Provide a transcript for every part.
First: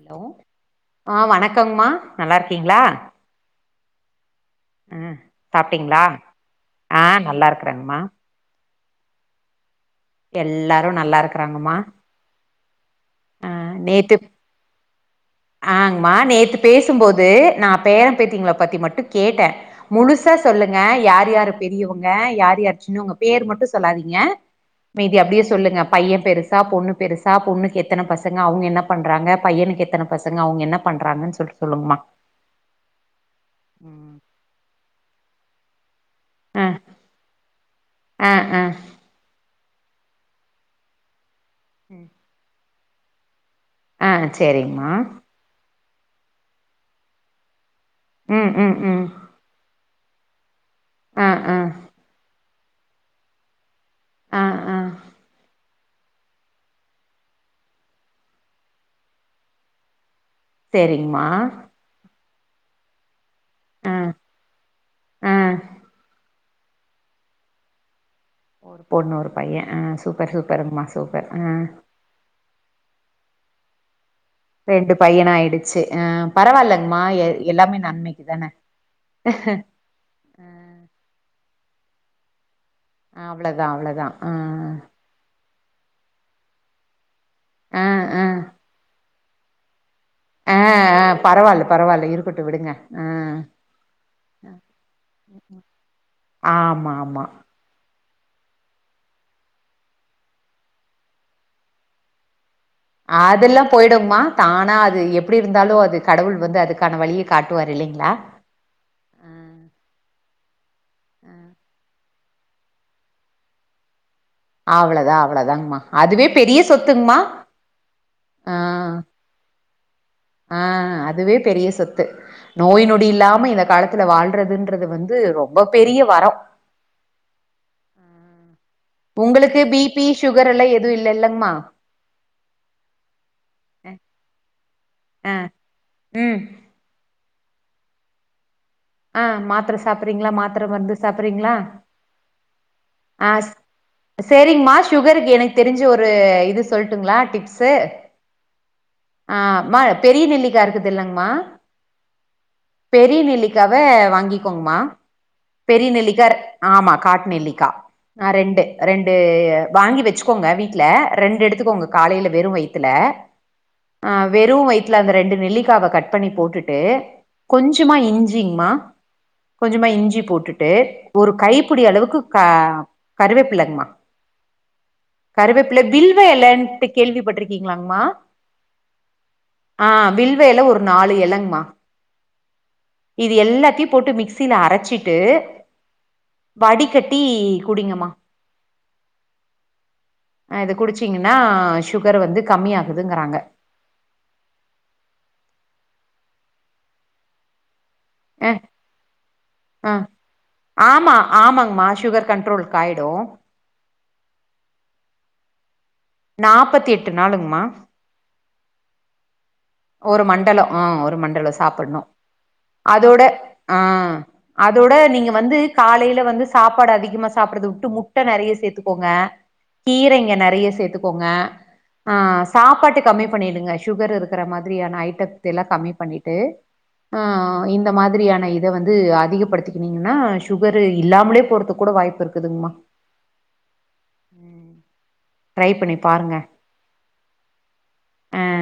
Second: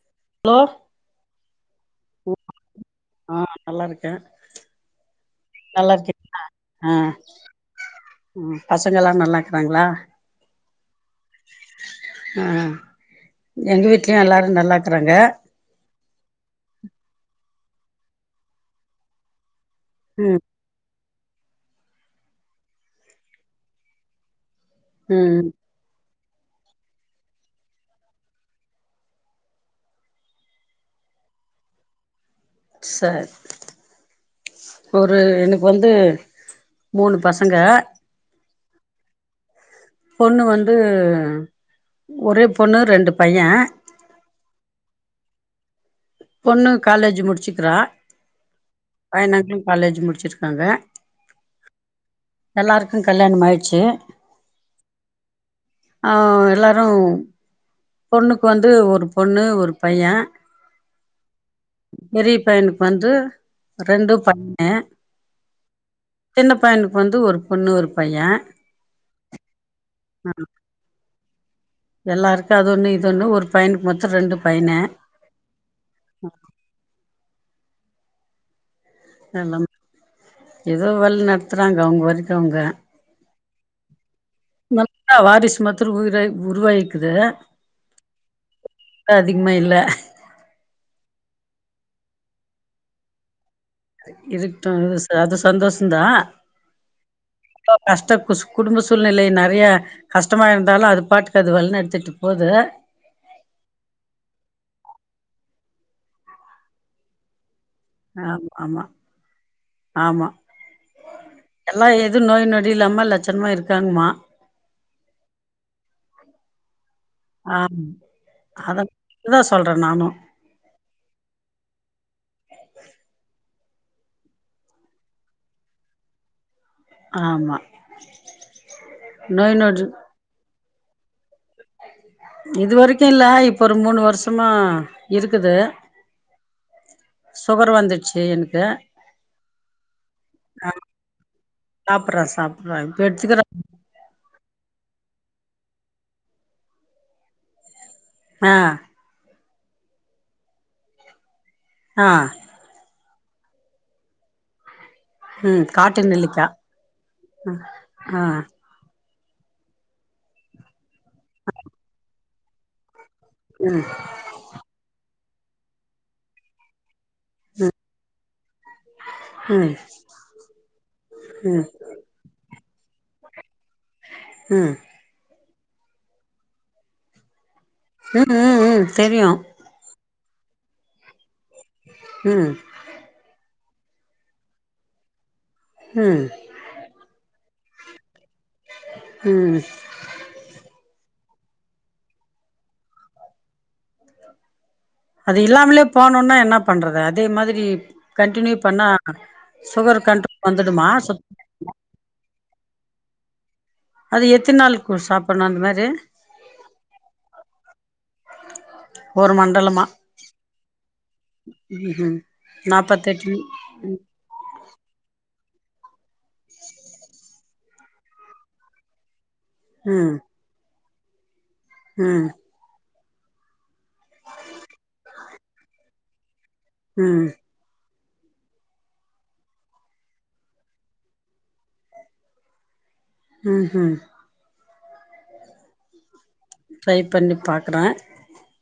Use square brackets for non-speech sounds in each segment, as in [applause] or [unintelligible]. Hello! ஆஹ் வணக்கம். ங்கமா, நல்லா இருக்கீங்களா. ஆ நல்லா இருக்கே ஆஹ நல்லா சாப்பிட்டீங்களா. இருக்கே ஆஹ நல்லா இருக்கறேங்கமா. பசங்கலா, நல்லாக்கிறாங்களா. எல்லாரும் நல்லா இருக்குறாங்கம்மா. ஆ எங்க வீட்லயும் எல்லாரும் நல்லா இருக்கிறாங்க. ஆ ங்மா நேத்து பேசும். போது, நான் பேர பேத்திங்களை பத்தி மட்டும் கேட்டேன். முழுசா ம் சொல்லுங்க யார் யாரு. பெரியவங்க. யார் யாச்சுன்னு உங்க பேர் மட்டும் சொல்லாதீங்க. மீதி அப்படியே ம் சொல்லுங்க. பையன். பெருசா பொண்ணு. பெருசா பொண்ணுக்கு எத்ன பசங்க அவுங்க என்ன பண்றாங்க பையனுக்கு எத்ன. பசங்க. அவங்க என்ன பண்றாங்கன்னு சொல்லி சொல்லுங்கமா. சார். ம் ஆ எனக்கு வந்து, மூணு பசங்க. ஆ ஆ ஆ பொண்ணு வந்து. ம். ஒரே பொண்ணு ரெண்டு பையன். ஆஹ், சேரிங்மா. பொண்ணு, காலேஜ் முடிச்சுக்கிறா. ம் ம் ஆ, நா காலேஜ் முடிச்சு. வச்சிருக்காங்க. ஆஹ் ஆஹ். எல்லாருக்கும் கல்யாணம் ஆயிடுச்சு. ஆஹ் ஆஹ் ஆஹ எல்லாரும். பொண்ணுக்கு வந்து ஒரு பொண்ணு ஒரு பையன் செரிங்கமா பெரிய பையனுக்கு வந்து ரெண்டும் பையன் ஆ சின்ன பையனுக்கு வந்து ஒரு பொண்ணு ஒரு பைய ஒரு பொண்ணு ஒரு பையன் ஆஹ் சூப்பர் சூப்பர் மா சூப்பர் எல்லாருக்கும் அது ஒண்ணு இது ஒண்ணு ஒரு பையனுக்கு மட்டும் ரெண்டு பையன் ஆயிடுச்சு அஹ் பரவாயில்லைங்கம்மா எல்லாமே நன்மைக்கு இதானே எல்லாம் ஏதோ வருது சுத்துறாங்க அவங்க வரைக்கும் அவங்க அவ்ளதான் அவ்ளதான் ம் நல்லா வாரிசு மாத்திரம் உயிரா உருவாகிக்குது ஆஹ் ஆஹ் அதிகமா இல்ல அஹ் ஆஹ் பரவாயில்ல பரவாயில்ல இருக்கட்டும் விடுங்க ஆஹ் இருக்கட்டும் இ அது ஆமா ஆமா சந்தோஷம்தாஇப்ப கஷ்ட கு குடும்ப சூழ்நிலை நெறைய கஷ்டமா இருந்தாலும் அது பாட்டுக்கு அது வழி நடத்துட்டு போது அததுெல்லாம் போயிடுமா தானா அது எப்படி இருந்தாலும் அது கடவுள் வந்து அதுக்கான வழிய காட்டு ஆமா ஆமா ஆமா எல்லாம் இதுவும் நோய் நொடி இல்லாம லட்சணமா இருக்காங்கம்மா அவ்ளதா அவ்ளோதாங்கமா அதுவே பெரிய சொத்து த்துங்கமா ஆமா அத ஆஹ அதா சொல்றே நானு ஆஹ அதுவே பெரிய சொத்து நோய் நொடி இல்லாம இத இந்த காலத்துல வாழ்றதுன்றது வந்து ரொம்ப பெரிய வரம் ஆமா நோய் உங்களுக்கு பி நொடி பி சுகர் எல்லாம் எது இன்னும் இல்ல இல்ல இது வரைக்கும் இல்ல இப்ப ஒரு மூணு வருஷமா ஆஹ் இருக்குது உம் சுகர் வந்துடுச்சு எனக்கு ஆஹ் மாத்திர சாப்பறீங்களா மாத்திர மருந்து சாப்பறீங்களா சாப்புட்றே சாப்புட்றே இப்ப எடுத்துக்கிறே ஆஹ் செரிங்கமா சுகர் எனக்கு தெரிஞ்ச ஒரு இது சொல்ட்டுங்களா டிப்சு ஆஹ் ஆஹ மா பெரிய நெல்லிக்கா இருக்குதுல்லங்கமா ஆ பெரிய நிலை க்காவ வாங்கிக்கோங்கமா ம் பெரிய காட்டு நெல்லிக்கா ஆமா காட்டு நெல்லிக்கா ஆ ரெண்டு ரெண் டு வாங்கி வச்சிக்கோங்க வீட்ல ல ரெண்டு எடுத்துக்கோங்க காலையில வெறும் வயிறத்துல ஆ வெறும் வயித்துல அந்த ரெண்டு நெல்லிக்காவ கட் பண்ணி போட்டுட்டு கொஞ்சமா இஞ்சி ங்மா ம் கொஞ்சமா இஞ்சி போட்டுட்டு ஒரு ம் கைபுடி அளவுக்கு கா கருவேப் பிலங்மா ம் கருவேப்பில வில்வே எலன்ட்டு கேள்விப்பட்டிரு ம் ம் ம் தெரியும் முருங்க எல ஒரு நாலு இலைங்க அ ம் இது எல்லாத் டி போட்டு மிக்சில அரைச்சி ட்டு ம் வடிகட்டி குடிங்கம்மா ம் ஆ இத குடிச்சீங் ந சுகர் வந்து கம்மிய ஆகுதுங்கிறாங்க அது இல்லாமலே போனும்னா என்ன பண்றது அதே மாதிரி அ கண்டினியூ பண்ணா ஆ சுகர் கண்ட்ரோல் வந்துடுமா ஆமா சுத் ஆமாங்மா சுகர் கண்ட்ரோல்க்கு ஆயிடும் அது எத்தின நாளுக்கு சாப்பிடணும் அந்த மாரி நாப்பத்தி எட்டு நாளுங்ம்மா ஒரு மந்த் ஒரு மண்டலம் ஆ ஒரு மண்டலம் சாப்பிடணும் ம்ஹும் அதோட நாப்பத்தெட்டு ஆ அதோட நீங்க வந்து காலையில வந்து சாப்பாடு அதிகமா சாப்பிடுறத உட்டுட்டு முட்டை நெறைய சேத்துக்கோங்க ம் கீரை இங்க நெறைய சேத்துக் போங்க ஆ ம் சாப்பாட்டு கம்மி பண்ணிடுங்க சுகர் க்கிற மாதிரியான ஐட்டம் த்லா கம்மி பண்ணிட்டு ஆ ம் ம் ன் இந்த மாதிரியான இத வந்து அதிகப்படுத்திக்கனீங்கனா சுகரு இல்லாமலே போறதுக்கு கூட வாய்ப்பு இருக்குதுங்கமா ம் ம் ட்ரை பண்ணி பாருங்க ட்ரை பண்ணி பாக்குறேன் ஆ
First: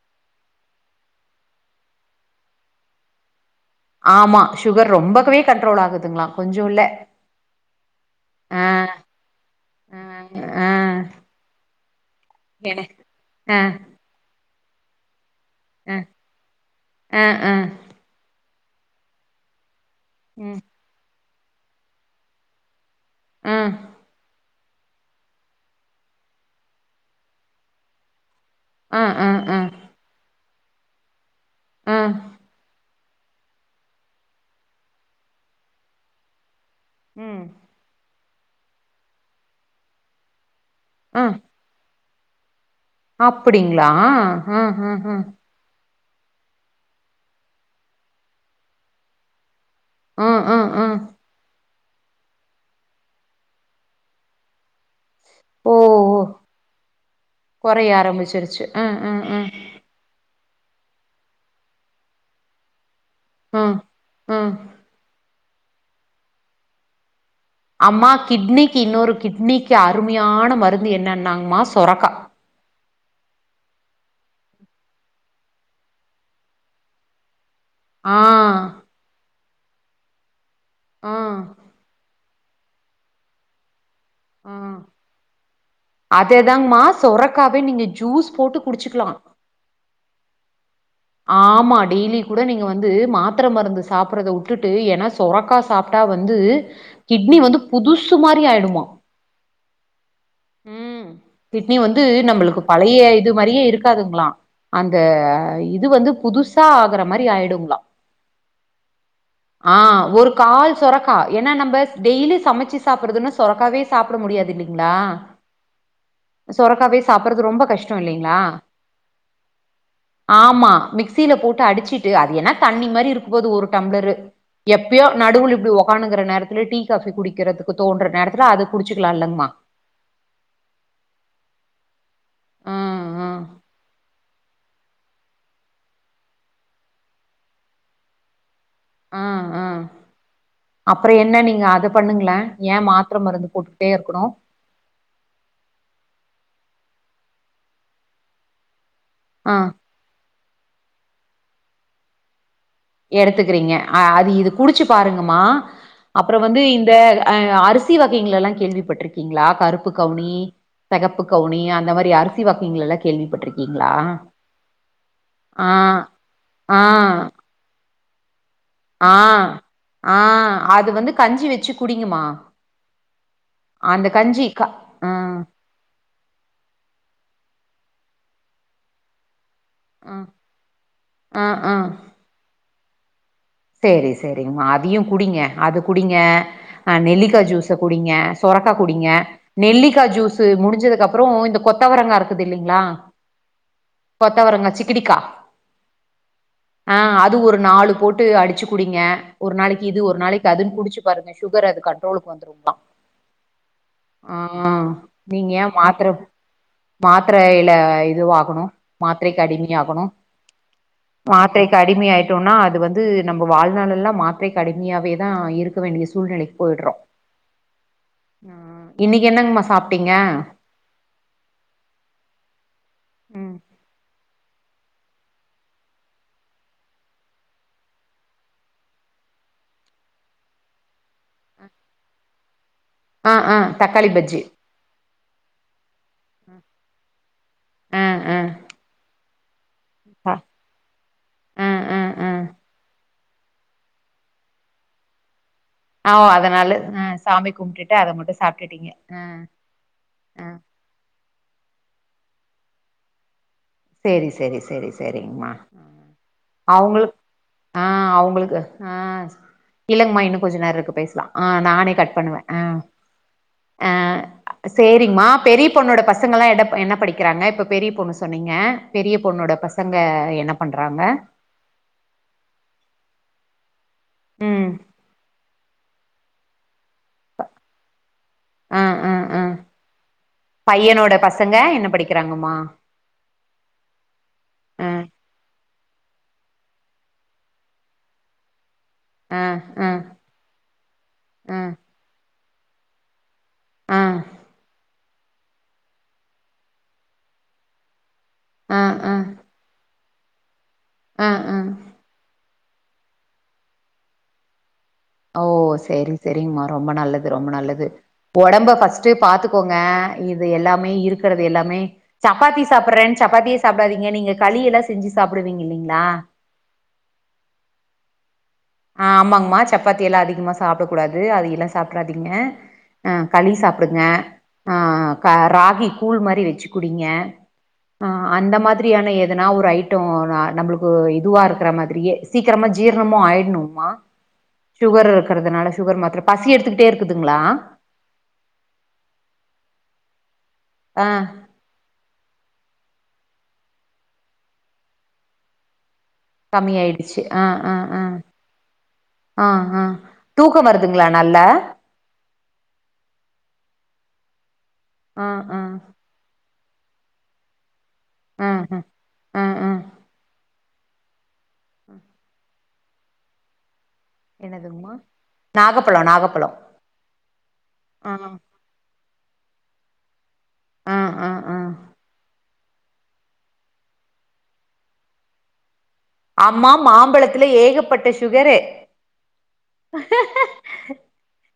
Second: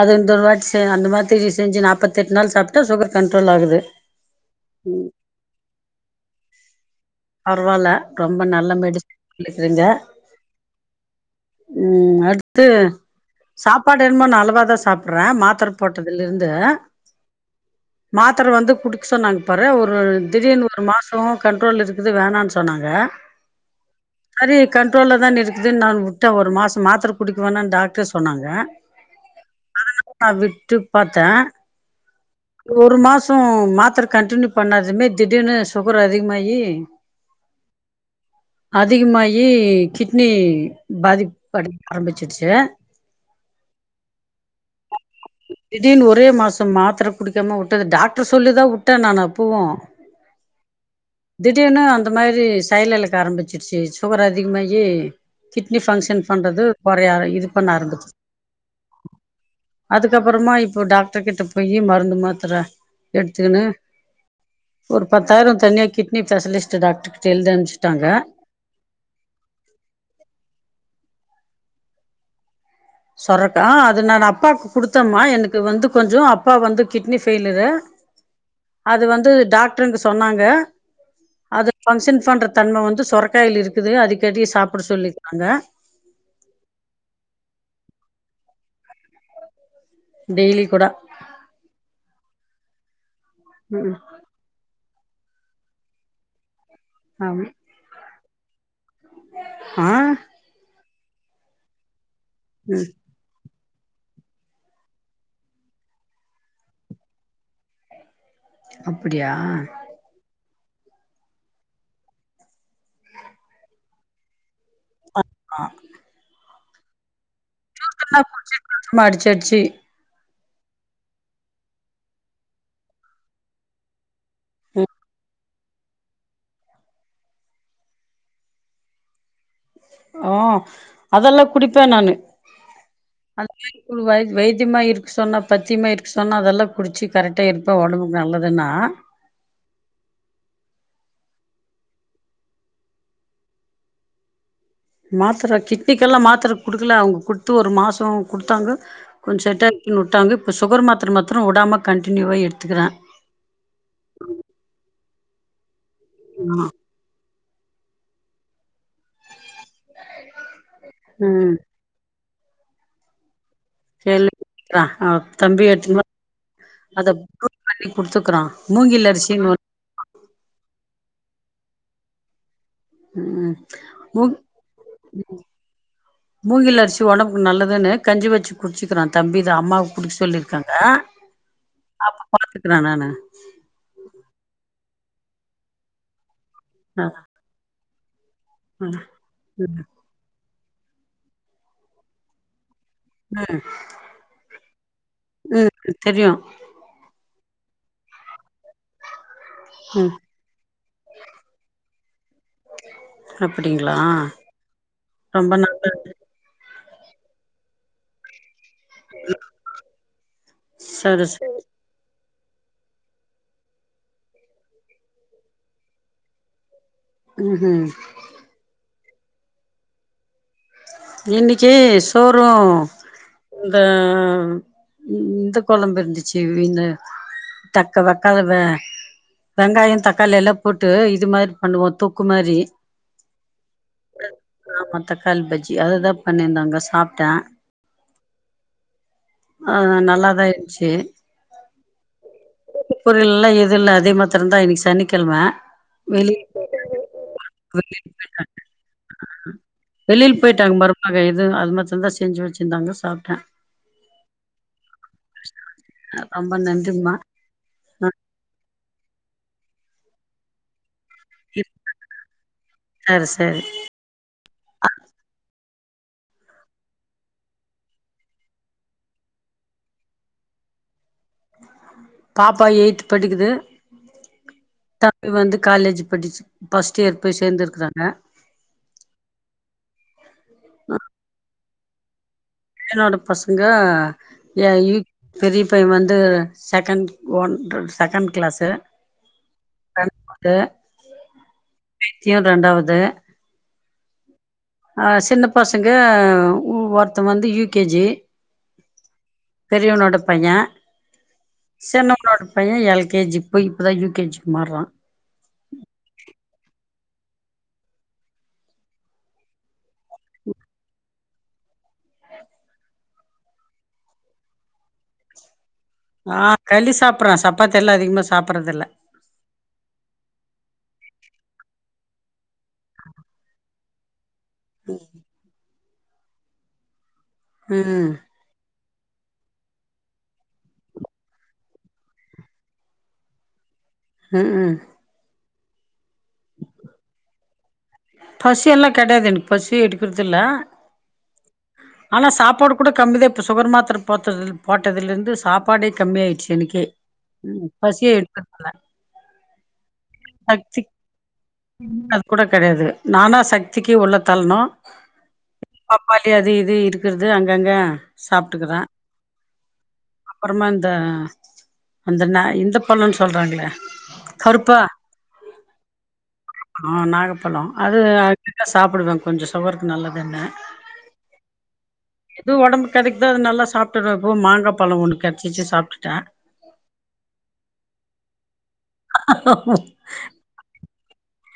அது இந்த வாட் [unintelligible] அந்த மாதிரி செஞ்சு நாப்பத்தி எட்டு நாள் சாப்டு சுகர் கண் ஆமா சுகர் ரொம்பகவே கண்ட்ரோல ஆகுதுங்களா கொஞ்சோ இல பரவால ரொம்ப நல்ல மெடிசன் சொல்லிக்கிறீங்க ஆ ஆ ம் அ அடுத்து என ஆ சாப்பாடு என்னமோ நல்லதா சாப்பிடற மாத் த்திர ஆ போட்டதுலிருந்து ஆ ஆ மாத் ஒத்தர் வந்து குடுக்க சொன்னாங் பாரே ஒரு ஒர் ம் திடீனு ஒரு மாச ஓ கண்ட்ரோல் இருக் இது வேணனு சொன்னாங்க ஆ சேரி கண்ட்ரோல்லா தான் இருக்குதுன்னு நா விட்டேன் ஒரு மாச மாத்திர குடிக்கவேணனு டாக்டர் சொன்னாங்க அ ஆ ஆ அதனால நா விட்டு பாத்தே ஆ ஒரு மாசோ மாத்திர கன்டினியூ பண்ணதுமே திடீர்னு சுகர் அதிகமாயி உம் அதிகமாயி கிட்னி பாதிப் படி ஆரம்பிச்சிசு அப்படிங்களா அ அ அ திடீர்னு ஒரே மாசோ மாத்திர குடிக்காம விட்டது டாக்டர் சொல்லி தான் விட்டேன் நானு அப்பாவு ஆ ஆ ஆ திடீர்னு அந்த மாரி செயலிழக்க ஆரம்பிச்சடுச்சு சுகர் அதிகமாயி ஓ கிட்னி ஓ பங்க்ஷன் பண்றது குறைய இது பண்ண கொறைய ஆரம்பிச்சு ஆரம்பிச்சிருச்சு ஆ ஆ ஆ அதுக்கப் அப்புறமா இப்போ டாக்டர் கிட்ட போய் மருந்து மாத்தர எடுத்துக்கன்னு ஆ ஆ ஒரு பத் தார தனியாக்கிட் நீ ஸ்பெஷிஸ்ட டாக்டர் அம்மா கிட்னிக்கு இன்னொரு கிட்னிக்கு அருமையான மருந்து என்னனா மா சொரகா சொரக்கா அது நா அப்பாக்கு குடுத்தம்மா எனக்கு வந்து கொஞ்சோ அப்பா வந்து கிட்னி ஃபெயி இத ஆ அது வந்து டாக்டருங்க சொன்னாங்க ஆ அது பங்ஷன் பண்றத் தன்ம வந்து சொரகாயில இருக் க்குது அடிக்கடி ஆ சாப்பிட சொல்லிக்கிறாங்க அதேதாங்கமா சொரக்காவே நீங்க ஜூஸ் போட்டு குடிச்சுக்கலா டெய்லி கூட ஆமா டெய்லி கூட நீங்க வந்து மா த்திர மருந்து ம் சாப்பிடுரத வுட்டுட்டு என சொரக்கா சாப்ட்டா வந்து கிட்னி ஆமா வந்து புதுசு சுமாரி ஆயிடுமா ஆ ம் கிட்னி வந்து இது நம்மளுக்கு ம் பழைய இது மாரியே இருக்கு [unintelligible] களாதுங்ளா அந்த இது இது வந்து புதுசா ஆகுற மாரி ஆயிடுங்களா அப்டியா ஆ ஒரு கால் சொரக்கா என்னா நம்ம டெய்லி சமைச்சி சாப்பிடுறதுனு சொரக்காவே சாப்பிட முடியாது இல்லிங் நா ஆ சொரக்காவே சாப்படுறது ரொம்ப கஷ்டம் இல்லைங்களா [inaudible] அடிச் அடிச் ஆமா மிக்சியில போட்டு அடிச்சிட்டு அது ஏன்னா தண்ணி மாரி இருக்க போது ஒரு டம்ளரு ம் எப்பயோ நடுவுல உக்கானு இருக்குற நேரத்துல டீ காபி குடிக்கிறதுக்கு தோன்ற நேரத்துல அது குடிச்சுக்கலாம்லங்கமா அ அதெல்லா குடிப்பே நானு ஆ, ஆ, வ வைத்தியமா இருக்கு சொன்னா பத்தியமா இருக்கு சொன்னா அதெல்லா குடிச்சு கரெக்டா இருப்பே உடம்புக்கு நல்லது ஆ ஆ அப்றோ என்ன நீங்க அத பண்ணுங்களே ஏன் மாத்ர மருந்து போட்டுக்கிட்டே இருக்கணு மாத்ர கிட்னிக்கெல்லா மாத்ர குடுக்கல அவங்க குடுத்து ஒரு மாசோ குடுத்தாங்க கொஞ்சோ ஆ டட்னுட்டாக இப்ப சுகர் மாத்ர மத்ரோ உடாம கண்டினுவா எடு எடுத்துக்கிறீங்க ஆ அது இது குடிச்சு பாருங்க அம்மா அப்றோ வந்து ஆ இந்த ஆ அரிசி வகைங்களல்லா கேள்விப் பட்ருக்கீங்களா கருப்பு கவுனி செகப்பு ம் கவுனி அந்த மாரி அரி சி வகைங்களல்லா கேள்விப்பட்ருக் செல்லு ஆ ஆ தம்பி ஆ, எடுத்துனு வ அத ஆ. குடுத்துக்குறா மூங்கில் ஆ அரிசினு ஒரு ஆ அது வந்து கஞ்சி வச்சு குடிங்கம்மா ம் மூங் க ஆ மூங்கில் அரிசி ஒடம்புக்கு நல்லதுன்னு கஞ்சி வச்சு குடிச்சிக்கிறா தம்பி அது அம்மாவுக்கு ஆ குடுக்க சொல்லிருக்காங்க. ஆ ஆ பாத்துக்கறா அவ அவ ஆஹ சேரி சேரிங்கம்மா அதையு குடிங்க அது குடிங்க ஆ நெல்லிக்கா ஜூஸு குடிங்க சொரக்கா ம் குடிங்க நெல்லிக்கா ஜூஸ் து முடிஞ்சதுக்கு அப்புறோ இந்த கொத்தவரங்கா இருக்குது இல்லைங்ளா ம் கொத்தவரங்கா சிக்கிடிக்கா ம் தெரியு ஆ அது ஒரு நாலு போட் டு அடிச்சு குடிங்க. ஒரு நாளைக்கி இது ம் ஒரு நாளைக்கு அதுன்னு குடிச்சு பாருங்க. சுகர் அது கண்ட்ரோலுக்கு வந்துருமா. அப்டிங்களா ஆ நீங்க ரொம்ப ஏன் நல்லது மாத்திர மாத்தரைல இதுவாகணு மாத்தரைக்கு அடிமையாகணு சரி சரி மாத்தரைக்கு அடிமையாயி ட்டோன்னா அது வந் து நம்ம வாழ்நாளல்லா மாத்திரைக்கு அடிமையாவேதா இருக்க வேண்டிய சூழ்நிலைக்கு போயிடுறோ ம் ஹும் இன்னக்கி என்னங்மா சாப்ட்டீங்க? இன்னக்கி சோறும் இந்த இ இந்த கொழம்பு இருந்துச்சு இந்த தக்க வெக்காள வெ வெங்காயோ தக்காளி எல்லா போட்டு இது மாரி பண்ணுவோ தொக்கு மாரி ஆ ஆ தக்காளி பஜ்ஜி க்கி அதுதா பண்ணிருந்தாங்க சாப்ட்டே. ஆ ஆ ஆ நல்லாதா இருந்த்ச்சு ஆ ஆ ஆ ஆ பொருள் எல்லா எது இல்ல அது மாத்திரந்தா இன்னக்கி சனிக்கெழம. ஓ அதனால ஆ சாமி கும்ட்டுட்டு வெளிய அத மட்டு போயிட்டாங்க சாப்ட்டுட்டீங்க வெளியில ஆ போயிட்டாங்க மருமக எது அது மா [inaudible] தா செஞ்சு வச்சிருந்தாங்க சாப்ட்டே சேரி சேரி சேரி சேரிங்கமா ரொம்ப நன்றிமா அவங்களுக்கு ஆ அவங்களுக்கு ஆ இல்லங்கமா இன்ன கொஞ்ச நேரம் இருக்கு பேச ஆ நானே கட் பண்ணுவே ஆ சரி சரி அ சரிங்மா பெரி பொண்ணோட பசங்காள என்ன படிக்கிறாங்க இப்ப பெரிய பொண்ணு சொன்னீங் ங்க பெரிய பொண்ணோட பசங்க என்ன பண்றாங்க பாப்பா எயி்த் படிக்குது ம் தம்பி வந்து காலேஜ் படிச்சு ஃபர்ஸ்ட் இயர் போய் சேர்ந்துருக்கிறாங்க அ அ அ பையனோட பசங்க என்ன படிக்கிறாங்க என்னோட பசங்க ஏ ஆ அய் பெரிய பையன் வந்து செகண்ட் ஒன் செகண்ட் கிளாஸு அ அ அ இவன் ரெண்டாவது ஆ அ சின்ன பசங்க ஒருத் தங்க வந்து யூ கே ஜி ஆ ஆ பெரியவனோட பைய ஆ ஆ சின்னவனோடு பையன் எல் கே ஜி போய் இப்பதா யூ கே ஜி மாறா ஓ செரி செரிங்கமா ரொம்ப நல்லது ரொம்ப நல்லது உடம்ப ஃபர்ஸ்டு பாத்துக்கோங்க இது எல்லாமே இருக்கிறது எல்லாமே சப்பாத்தி சாப்பிறேனு சப்பாத்திய சாப்பிடாதீங்க நீங்க கலி ஏதானு செஞ்சு சாப்பிடுவீங்க இல்லிங்களா ஆ களி சாப்பிடற சப்பாத்தி எல்லாம் அதிகமா சாப்பட்றதில்ல ஆ ஆமாங்கமா சப்பாத்தி எல்லாஅதிகமா சாப்டக் கூடாது அது எல்லா சாப்ட்றாதீங்க அ களி சாப்டுங்க ஆ ஹ கா ராகி கூல் மாரி வெச்சு குடிங்க ஆ ம் அந்த மாதிரியான எதுனா ஒரு ஐட்டோ நம்மளுக்கு இதுவா இருக்கிற மாதிரியே சீக்கிரமா ஜீரணமும் ஆயிடணும் உமா ம் ம் சுகர் இருக்கறதுனால சுகர் மாத்திர பசி எடுத்துக்கிட்டே இருக்குதுங்களா பசி எல்லா கிடையாது எனக்கு பசி எடுக்கறத இல்ல ஆ ஆனா சாப்பாடு கூட கம்மிதா இப்ப சுகர் மாத்திர போட்டது போட்டதல இருந்து சாப்பாடு கம்மிய ஆயிடுச்சு அ அ அ பசியே எடுக்கறதில்ல ஆ ஆ தூக்கோ வருதுங்களா நல்லா இன்ன அது கூட கிடையாது நானா சக்திக்கே உள்ள தள்னு அ ஆ இது இருக்கிறது அங்கங்க ஆ சாப்பிட்டுக்கறோ ஆ ஆ ஆ அப்பறமா அந்த அந்த நா இந்த சொல்லுன்னு சொல்லறாங்களே என்னதுங்மா நாகப்பழம் நாக [inaudible] அ நாகப்பழோ அது அது [inaudible] சாப்பிடுவே கொஞ்ச சுகருக்கு நல்லதுன்னு ஆ ஆ ஆ எது உடம்பு கிடக்கிதோ அது நல்லா சாப்பிடுவ இப்போ மாங்கா பழ ஒன்னு கெடச்சிசு சாப்டு அம்மா மாம்பழத்துல ஏகப்பட்ட சுகரு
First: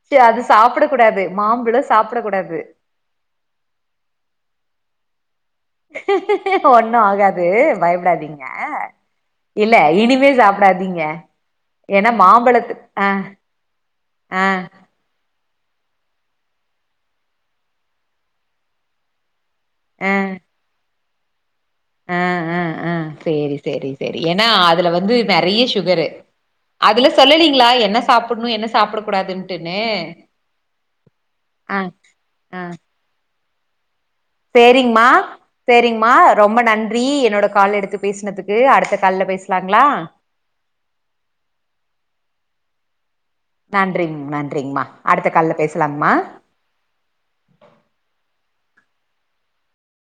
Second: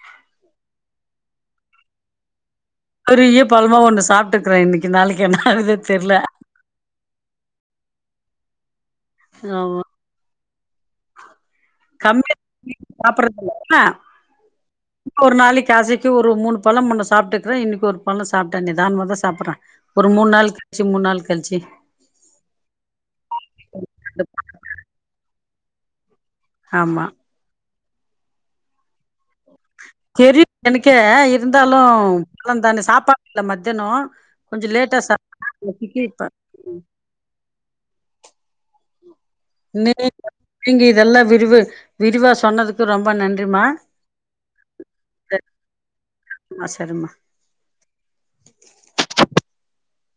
ச்சீ அது சாப்ட கூடாது மாம்பழம் சாப்ட கூடாது பெரிய பழமா ஒண்ணு சாப்பிட்டுக்குறே இன்னைக்கு நாளைக்கு என்ன ஆகுதோ தெர்ல ஒண்ணு ஆகாது பயப்படாதீங் ங்க இல்ல இனிமே சாப் படாதீங்க கம்மிய [inaudible] சாப்பறது ஆ [inaudible] இப்ப ஒரு நாளைக் கசக்கி ஒரு மூணு பழம் முன்ன சாப்பட்டுக்குவே இன்னைக்கு ஒரு பழம் சாப்பட்ட வேண்டியதுதா அப்பப்ப சாப்படுற ஒரு மூண் நாள் கழிச்சி மூண் நாள் கழிச்சி அ அ அ சேரி சேரி சேரி கண்டிப்பா. ஏன்னா அதுல வந்து நெறைய சுகரு ஆமா. அதுல சொல்லலிங்களா எ என்ன சாப்புணும் என்ன சாப்ட கூடாது தெரியு எனக்கே ஆ இருந்தாலும் ஆ பழம் தானே சாப்பா இல்ல மத்தனோ சேரிங்மா சேரிங்மா ரொம்ப ம். நன்றி என்னோட கால எடுத்து பேசினதுக் து அடுத்த கால்ல பேச நீ நீங்க இதெல்லாம் விரிவு விரிவா சொன்னதுக் ரொம்ப நன்ற் நன்றிங் நன்றிங்மா அடுத்த கால்ல பேசலாங்கமா சரிம்மா சரிம்மா.